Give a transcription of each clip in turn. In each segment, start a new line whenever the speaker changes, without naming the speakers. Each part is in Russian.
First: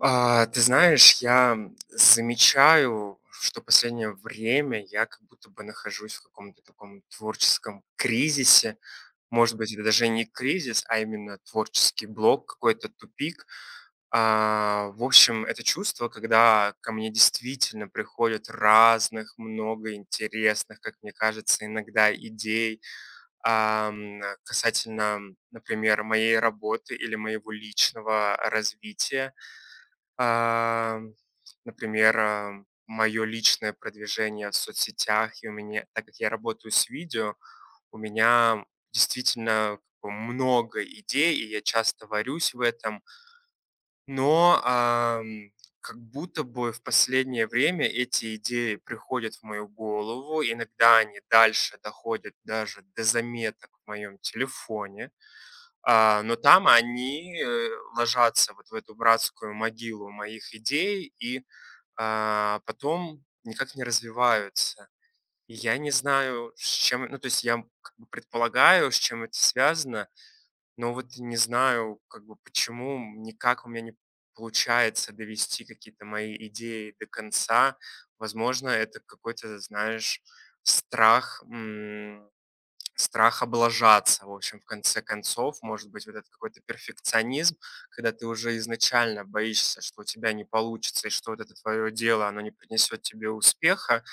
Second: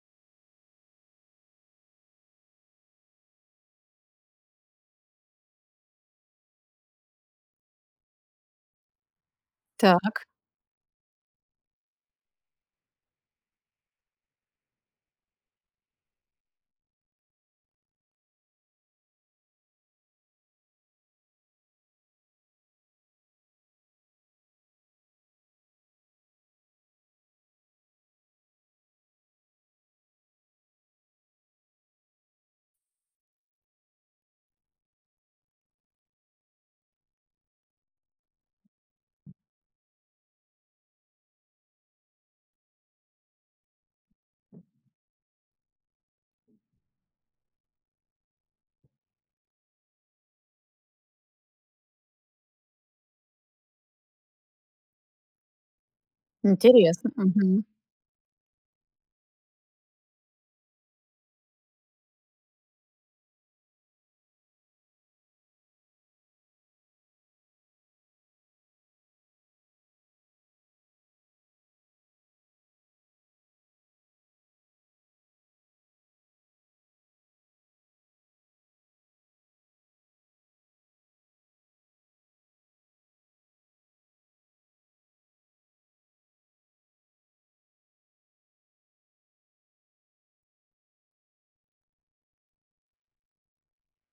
Ты знаешь, я замечаю, что последнее время я как будто бы нахожусь в каком-то таком творческом кризисе. Может быть, это даже не
Так,
кризис, а именно творческий блок, какой-то тупик. В общем, это чувство, когда ко мне действительно приходят разных, много интересных, как мне кажется, иногда идей касательно, например, моей работы или моего личного развития а, например, мое личное продвижение в соцсетях, и у меня, так как я работаю с видео, у меня действительно как бы много идей, и я часто варюсь в этом, но как будто бы в последнее время эти идеи приходят в мою голову, иногда они дальше доходят даже до заметок в моем телефоне, но там
интересно.
они,
Мгм.
э, ложатся вот в эту братскую могилу моих идей и потом никак не развиваются. И я не знаю, с чем, ну, то есть я, как бы предполагаю, с чем это связано, но вот не знаю, как бы почему никак у меня не получается довести какие-то мои идеи до конца. Возможно, это какой-то, знаешь, страх, страх облажаться, в общем, в конце концов. Может быть, вот этот какой-то перфекционизм, когда ты уже изначально боишься, что у тебя не получится, и что вот это твое дело, оно не принесет тебе успеха,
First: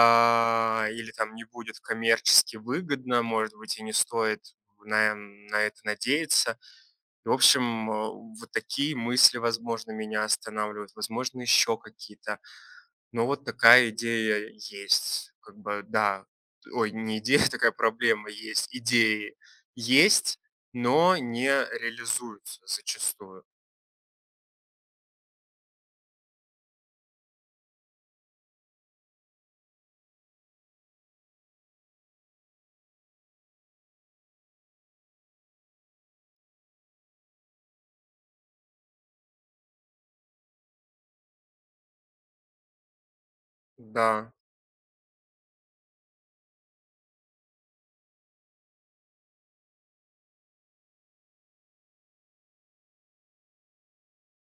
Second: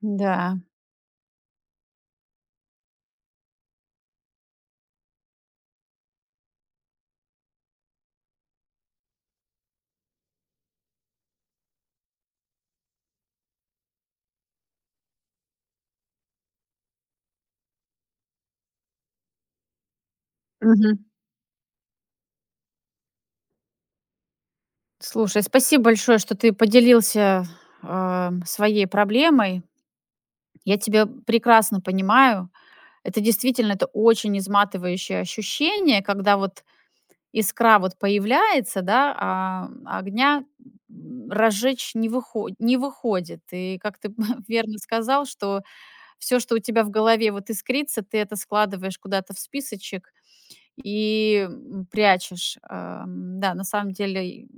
Да.
или там не будет коммерчески выгодно, может быть, и не стоит на это надеяться. И, в общем, вот такие мысли, возможно, меня останавливают, возможно, еще какие-то, ну, вот такая идея есть. Как бы, да. Ой, не идея, такая проблема есть. Идеи есть,
Мгм.
но не реализуются зачастую.
Слушай, спасибо большое, что ты поделился, своей проблемой. Я тебя прекрасно понимаю. Это действительно, это очень изматывающее ощущение, когда вот искра вот появляется, да, а огня, разжечь не выходит. И как ты
Да,
верно сказал, что все, что у тебя в голове вот искрится, ты это складываешь куда-то в списочек, и, прячешь. Да, на самом деле, и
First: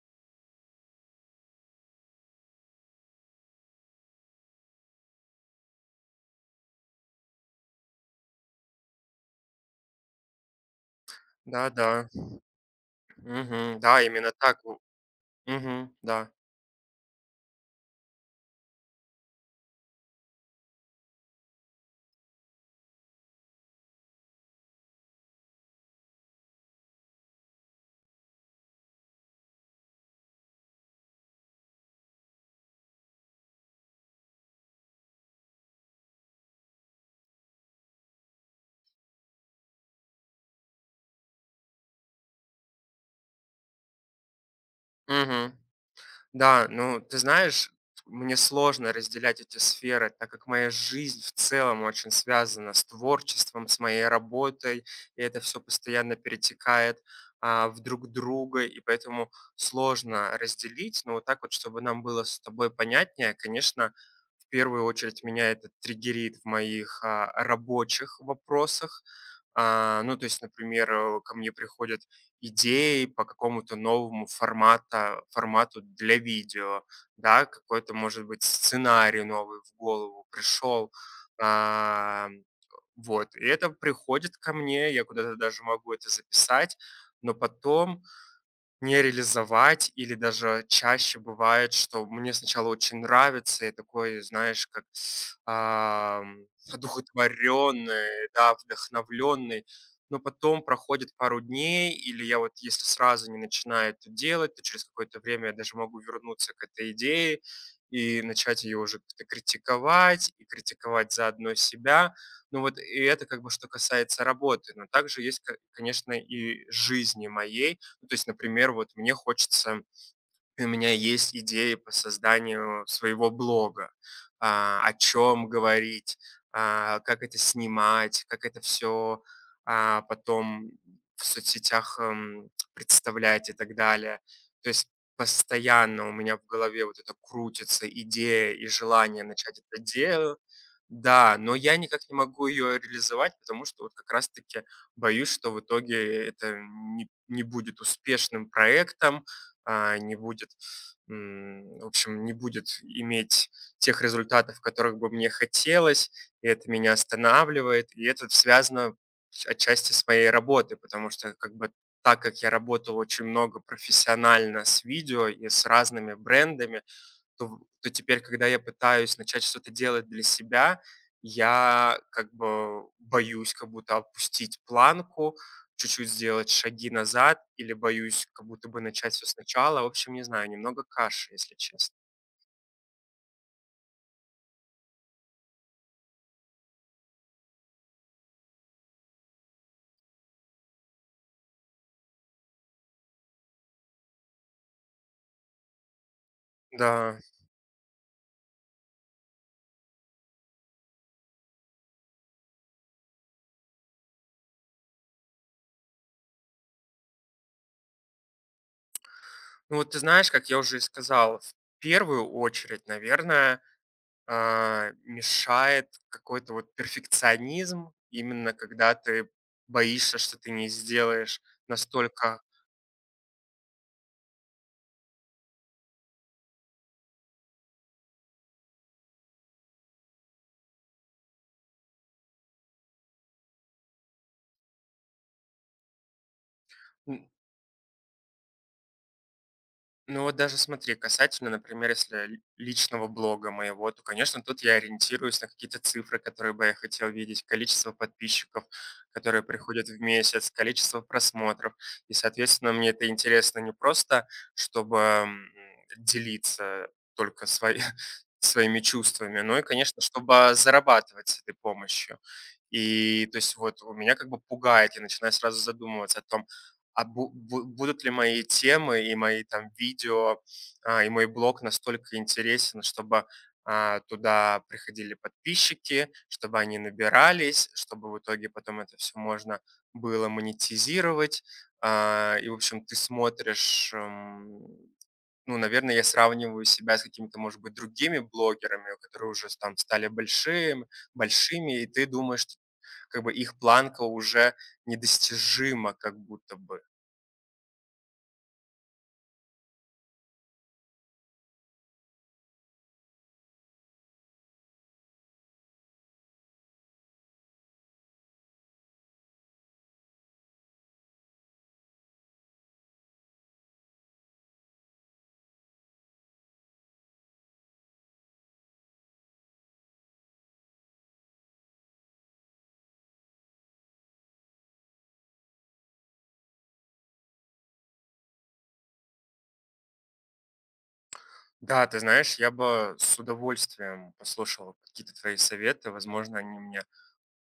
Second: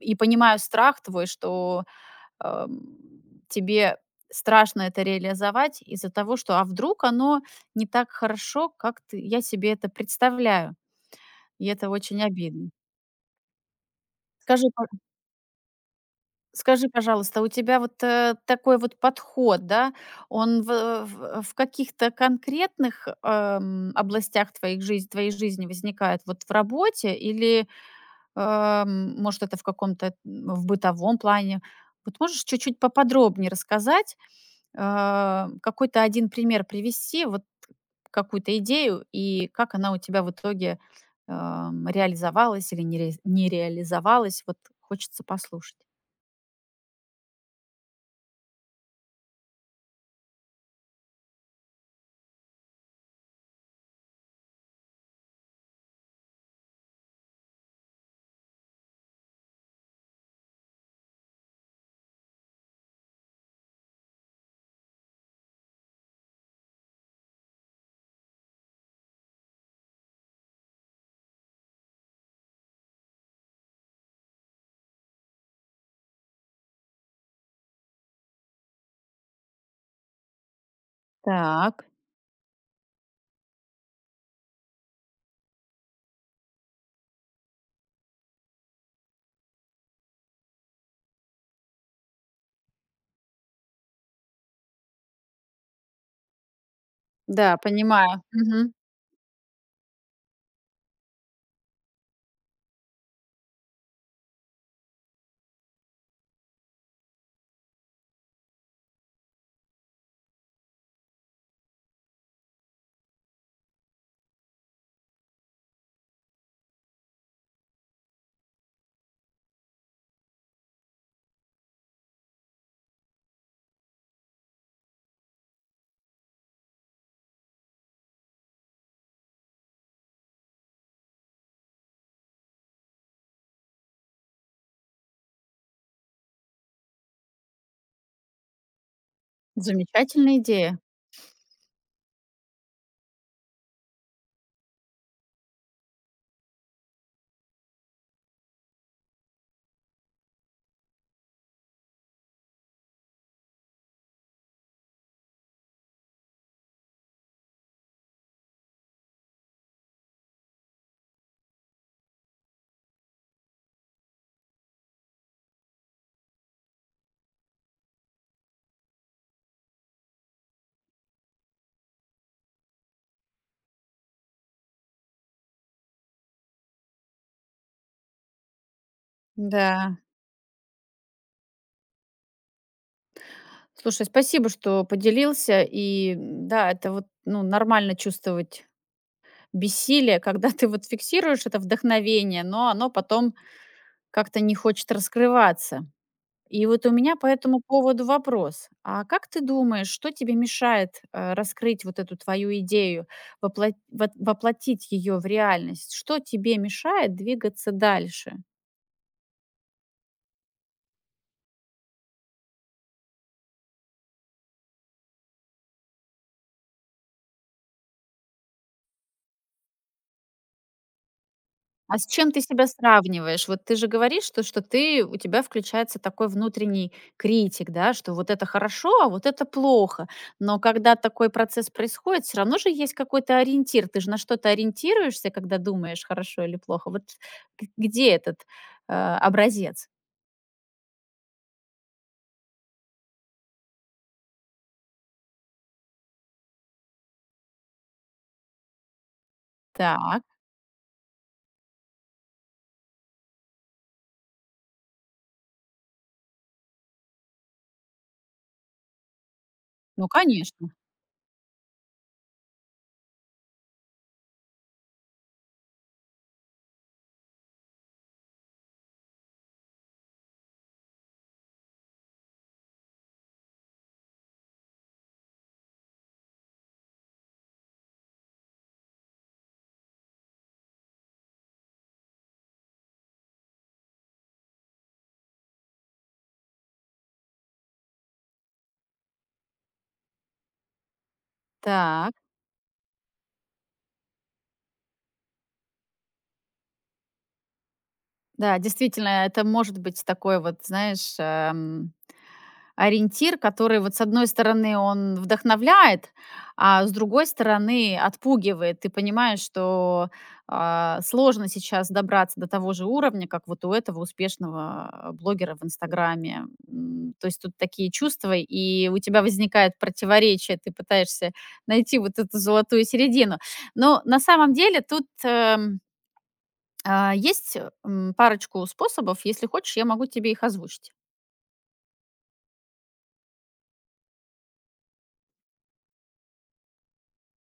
и понимаю страх твой, что, ам, тебе страшно это реализовать из-за того, что: "А вдруг оно не так хорошо, как ты я себе это представляю?" И это
да-да.
очень обидно.
Мгм. Да, именно так.
Скажи, па
Мгм. Да.
скажи, пожалуйста, у тебя вот, такой вот подход, да, он в каких-то конкретных, областях твоих жиз твоей жизни возникает? Вот в работе или может, это в каком-то, в бытовом плане. Вот можешь чуть-чуть поподробнее рассказать, какой-то один пример привести, вот какую-то идею, и как она у тебя в итоге, реализовалась или не реализовалась? Вот хочется
Мгм.
послушать.
Да, ну, ты знаешь, мне сложно разделять эти сферы, так как моя жизнь в целом очень связана с творчеством, с моей работой, и это все постоянно перетекает в друг друга, и поэтому сложно разделить. Но вот так вот, чтобы нам было с тобой понятнее, конечно, в первую очередь меня это триггерит в моих рабочих вопросах. Ну, то есть, например, ко мне приходят идеи по какому-то новому формату для видео, да, какой-то, может быть, сценарий новый в голову пришел.
Так,
А, вот, и это приходит ко мне, я куда-то даже могу это записать, но потом не реализовать, или даже чаще бывает, что мне сначала очень нравится, я такой, знаешь, как ам,
да, понимаю.
одухотворенный, да,
Мгм.
вдохновленный, но потом проходит пару дней, или я вот если сразу не начинаю это делать, то через какое-то время я даже могу вернуться к этой идее и начать ее уже как-то критиковать, и критиковать заодно себя. Ну вот и это как бы что касается работы, но также есть, конечно, и жизни моей, ну, то есть, например, вот мне хочется, у меня есть идеи по созданию своего блога, о чем говорить, как это снимать, как это все потом в соцсетях представлять и так далее. То есть постоянно у меня в голове вот это крутится идея и желание начать это дело,
Замечательная идея.
да, но я никак не могу ее реализовать, потому что вот как раз-таки боюсь, что в итоге это не будет успешным проектом, не будет, в общем, не будет иметь тех результатов, которых бы мне хотелось, и это меня останавливает, и это связано отчасти с моей работой, потому что как бы так как я работал очень много профессионально с видео и с разными брендами, то то теперь, когда я пытаюсь начать что-то делать для себя, я как бы боюсь как будто опустить планку, чуть-чуть сделать шаги назад или боюсь как будто бы начать все сначала. В
Да.
общем, не знаю, немного каши, если честно.
Слушай, спасибо, что поделился. И, да, это вот, ну, нормально чувствовать бессилие, когда ты вот фиксируешь это вдохновение, но оно потом как-то не хочет раскрываться. И вот у меня
Да.
по этому поводу вопрос. А как ты думаешь, что тебе мешает раскрыть вот эту твою идею, вот воплотить ее в реальность? Что тебе мешает двигаться дальше?
Ну вот ты знаешь, как я уже и сказал, в первую очередь, наверное, мешает какой-то вот перфекционизм, именно когда ты боишься, что ты не сделаешь
А с чем
настолько.
ты себя сравниваешь? Вот ты же говоришь, что что ты у тебя включается такой внутренний критик, да, что вот это хорошо, а вот это плохо. Но когда такой процесс происходит, все равно же есть какой-то ориентир. Ты же на что-то ориентируешься, когда думаешь, хорошо или плохо. Вот г где этот, образец?
Ну вот даже смотри, касательно, например, если личного блога моего, то, конечно, тут я ориентируюсь на какие-то цифры, которые бы я хотел видеть, количество подписчиков, которые приходят в
Так,
месяц, количество просмотров. И, соответственно, мне это интересно не просто, чтобы делиться только свои, своими чувствами, но и, конечно,
ну,
чтобы
конечно.
зарабатывать с этой помощью. И то есть вот у меня как бы пугает, я начинаю сразу задумываться о том, а бу бу будут ли мои темы и мои там видео, и мой блог настолько интересен, чтобы, туда приходили подписчики, чтобы они набирались, чтобы в итоге потом это все можно было монетизировать. И, в общем, ты смотришь, ну, наверное, я сравниваю себя с какими-то, может быть, другими блогерами, которые уже с там стали большими, большими, и ты
Так,
думаешь, что как бы их планка уже недостижима как будто бы.
да, действительно, это может быть такой вот, знаешь, ориентир, который вот с одной стороны он вдохновляет, а с другой стороны отпугивает. Ты понимаешь, что сложно сейчас добраться до того же уровня, как вот у этого успешного блогера в Инстаграме. То есть тут такие чувства, и у тебя возникает противоречие, ты пытаешься найти вот эту золотую середину. Но на самом деле тут есть парочку способов, если хочешь, я могу тебе их озвучить.
Да, ты знаешь, я бы с удовольствием послушал какие-то твои советы. Возможно, они мне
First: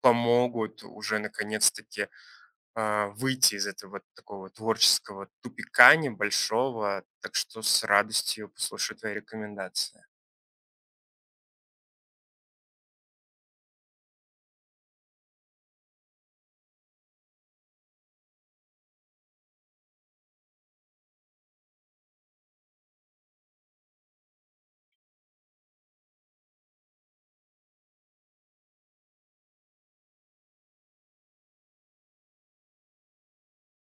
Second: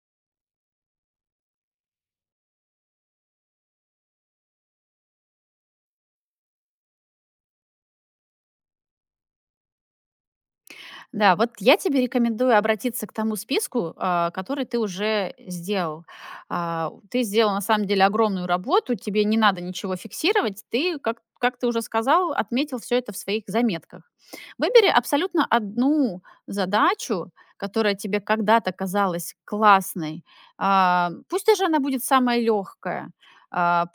помогут уже наконец-таки выйти из этого вот такого вот творческого тупика небольшого. Так что с радостью послушаю твои рекомендации.
Да, вот я тебе рекомендую обратиться к тому списку, который ты уже сделал. А, Ты сделал на самом деле огромную работу, тебе не надо ничего фиксировать, ты, как ты уже сказал, отметил все это в своих заметках. Выбери абсолютно одну задачу, которая тебе когда-то казалась классной. А, Пусть даже она будет самая легкая,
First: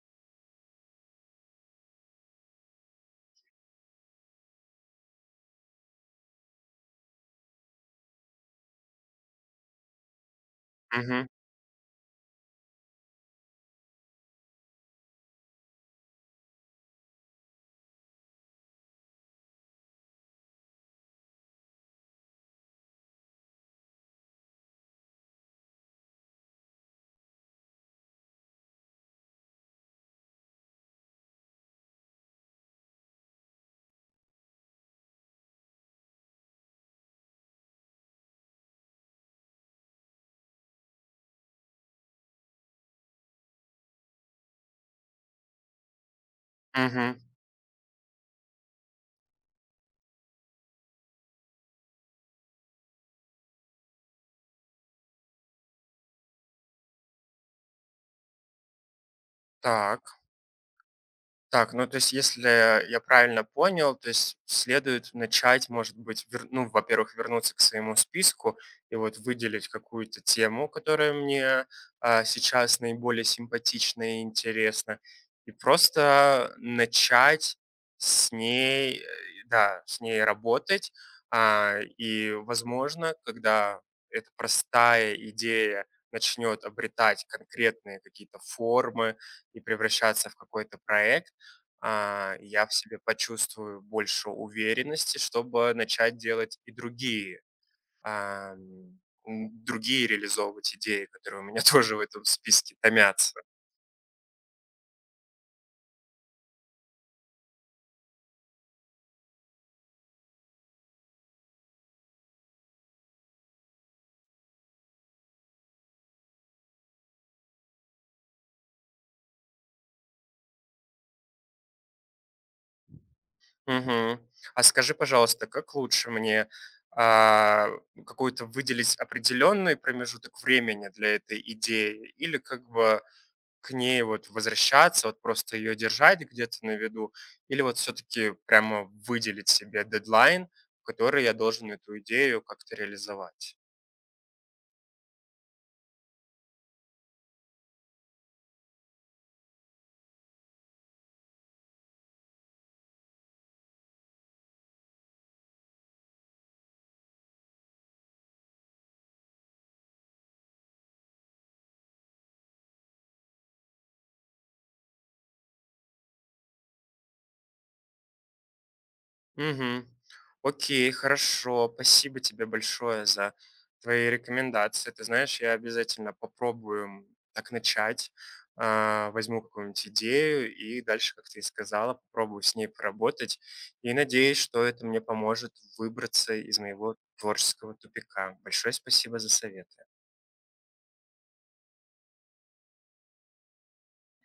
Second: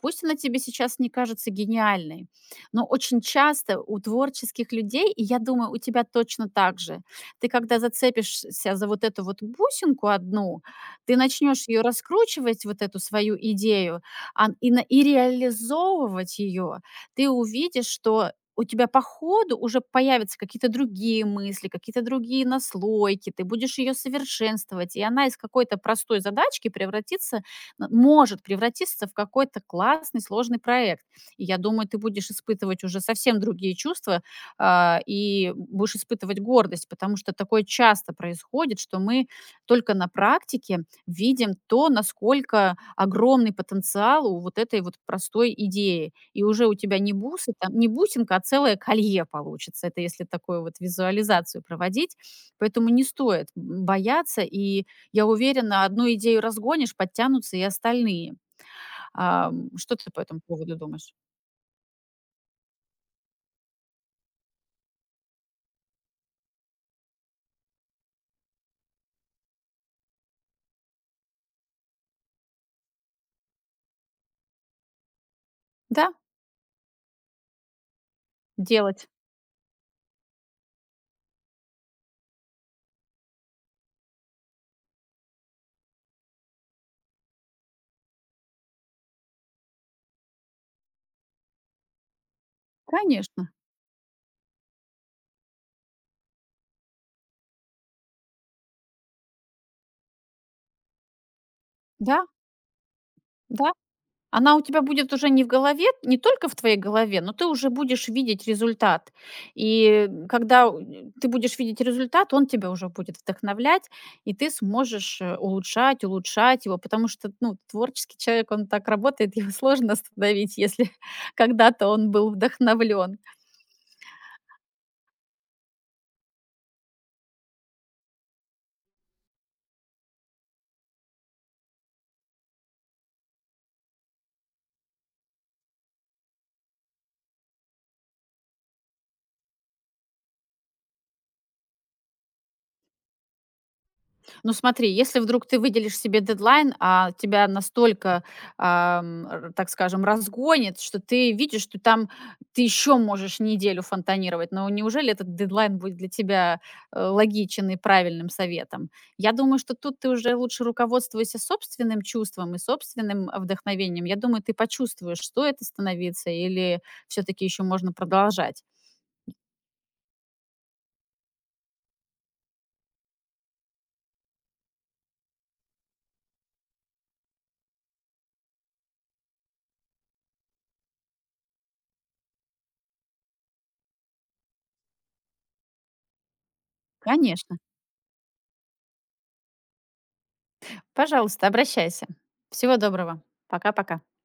пусть она тебе сейчас не кажется гениальной, но очень часто у творческих людей, и я думаю, у тебя точно так же, ты когда зацепишься за вот эту вот бусинку одну, ты
Угу,
начнешь ее раскручивать, вот эту свою идею, ан и на и реализовывать ее. Ты увидишь, что у тебя по ходу уже появятся какие-то другие мысли, какие-то другие наслойки, ты будешь ее совершенствовать, и она из какой-то простой задачки превратится, н может превратиться в какой-то классный, сложный проект. И я думаю, ты будешь испытывать уже совсем другие чувства, и будешь испытывать гордость, потому что такое часто происходит, что мы только на практике видим то, насколько огромный потенциал у вот этой вот простой идеи. И уже у тебя не
угу.
бусы, там, не бусинка, а целое колье получится. Это если такую вот визуализацию проводить. Поэтому не стоит бояться. И я уверена, одну идею разгонишь, подтянутся и остальные. Что
Так.
ты по этому поводу думаешь?
Так, ну то есть, если я правильно понял, то есть следует начать, может быть, ну, во-первых, вернуться к своему списку и вот выделить какую-то тему, которая мне сейчас наиболее симпатична и интересна, и
Да,
просто начать с ней,
делать.
да, с ней работать. И, возможно, когда эта простая идея начнет обретать конкретные какие-то формы и превращаться в какой-то проект, я в себе
Конечно.
почувствую больше уверенности, чтобы начать делать и другие, ам, другие реализовывать идеи, которые у меня тоже в
Да,
этом списке томятся.
да, она у тебя будет уже не в голове, не только в твоей голове, но ты уже будешь видеть результат. И когда у ты будешь видеть результат, он тебя уже будет вдохновлять, и ты сможешь, улучшать его, потому что, ну, творческий человек, он так работает, его сложно остановить, если когда-то он был вдохновлен.
Мгм. А скажи, пожалуйста, как лучше мне, а, какой-то выделить определенный промежуток времени для этой идеи или как бы к ней вот возвращаться, вот просто ее держать где-то на виду, или вот все-таки прямо выделить себе дедлайн, в который я должен эту идею как-то реализовать?
Ну смотри, если вдруг ты выделишь себе дедлайн, а тебя настолько, ам, р так скажем, разгонит, что ты видишь, что там ты еще можешь неделю фонтанировать, но неужели этот дедлайн будет для тебя, логичен и правильным советом? Я думаю, что тут ты уже лучше руководствуйся собственным чувством и собственным, вдохновением. Я думаю, ты почувствуешь, что это остановиться или все таки еще можно продолжать.
Мгм. Окей, хорошо. Спасибо тебе большое за твои рекомендации. Ты знаешь, я обязательно попробую так начать. Возьму какую-нибудь идею и дальше, как ты и сказала, попробую с ней поработать. И надеюсь, что это мне поможет выбраться из моего
Конечно.
творческого тупика. Большое спасибо за совет.
Пожалуйста, обращайся. Всего доброго. Пока-пока.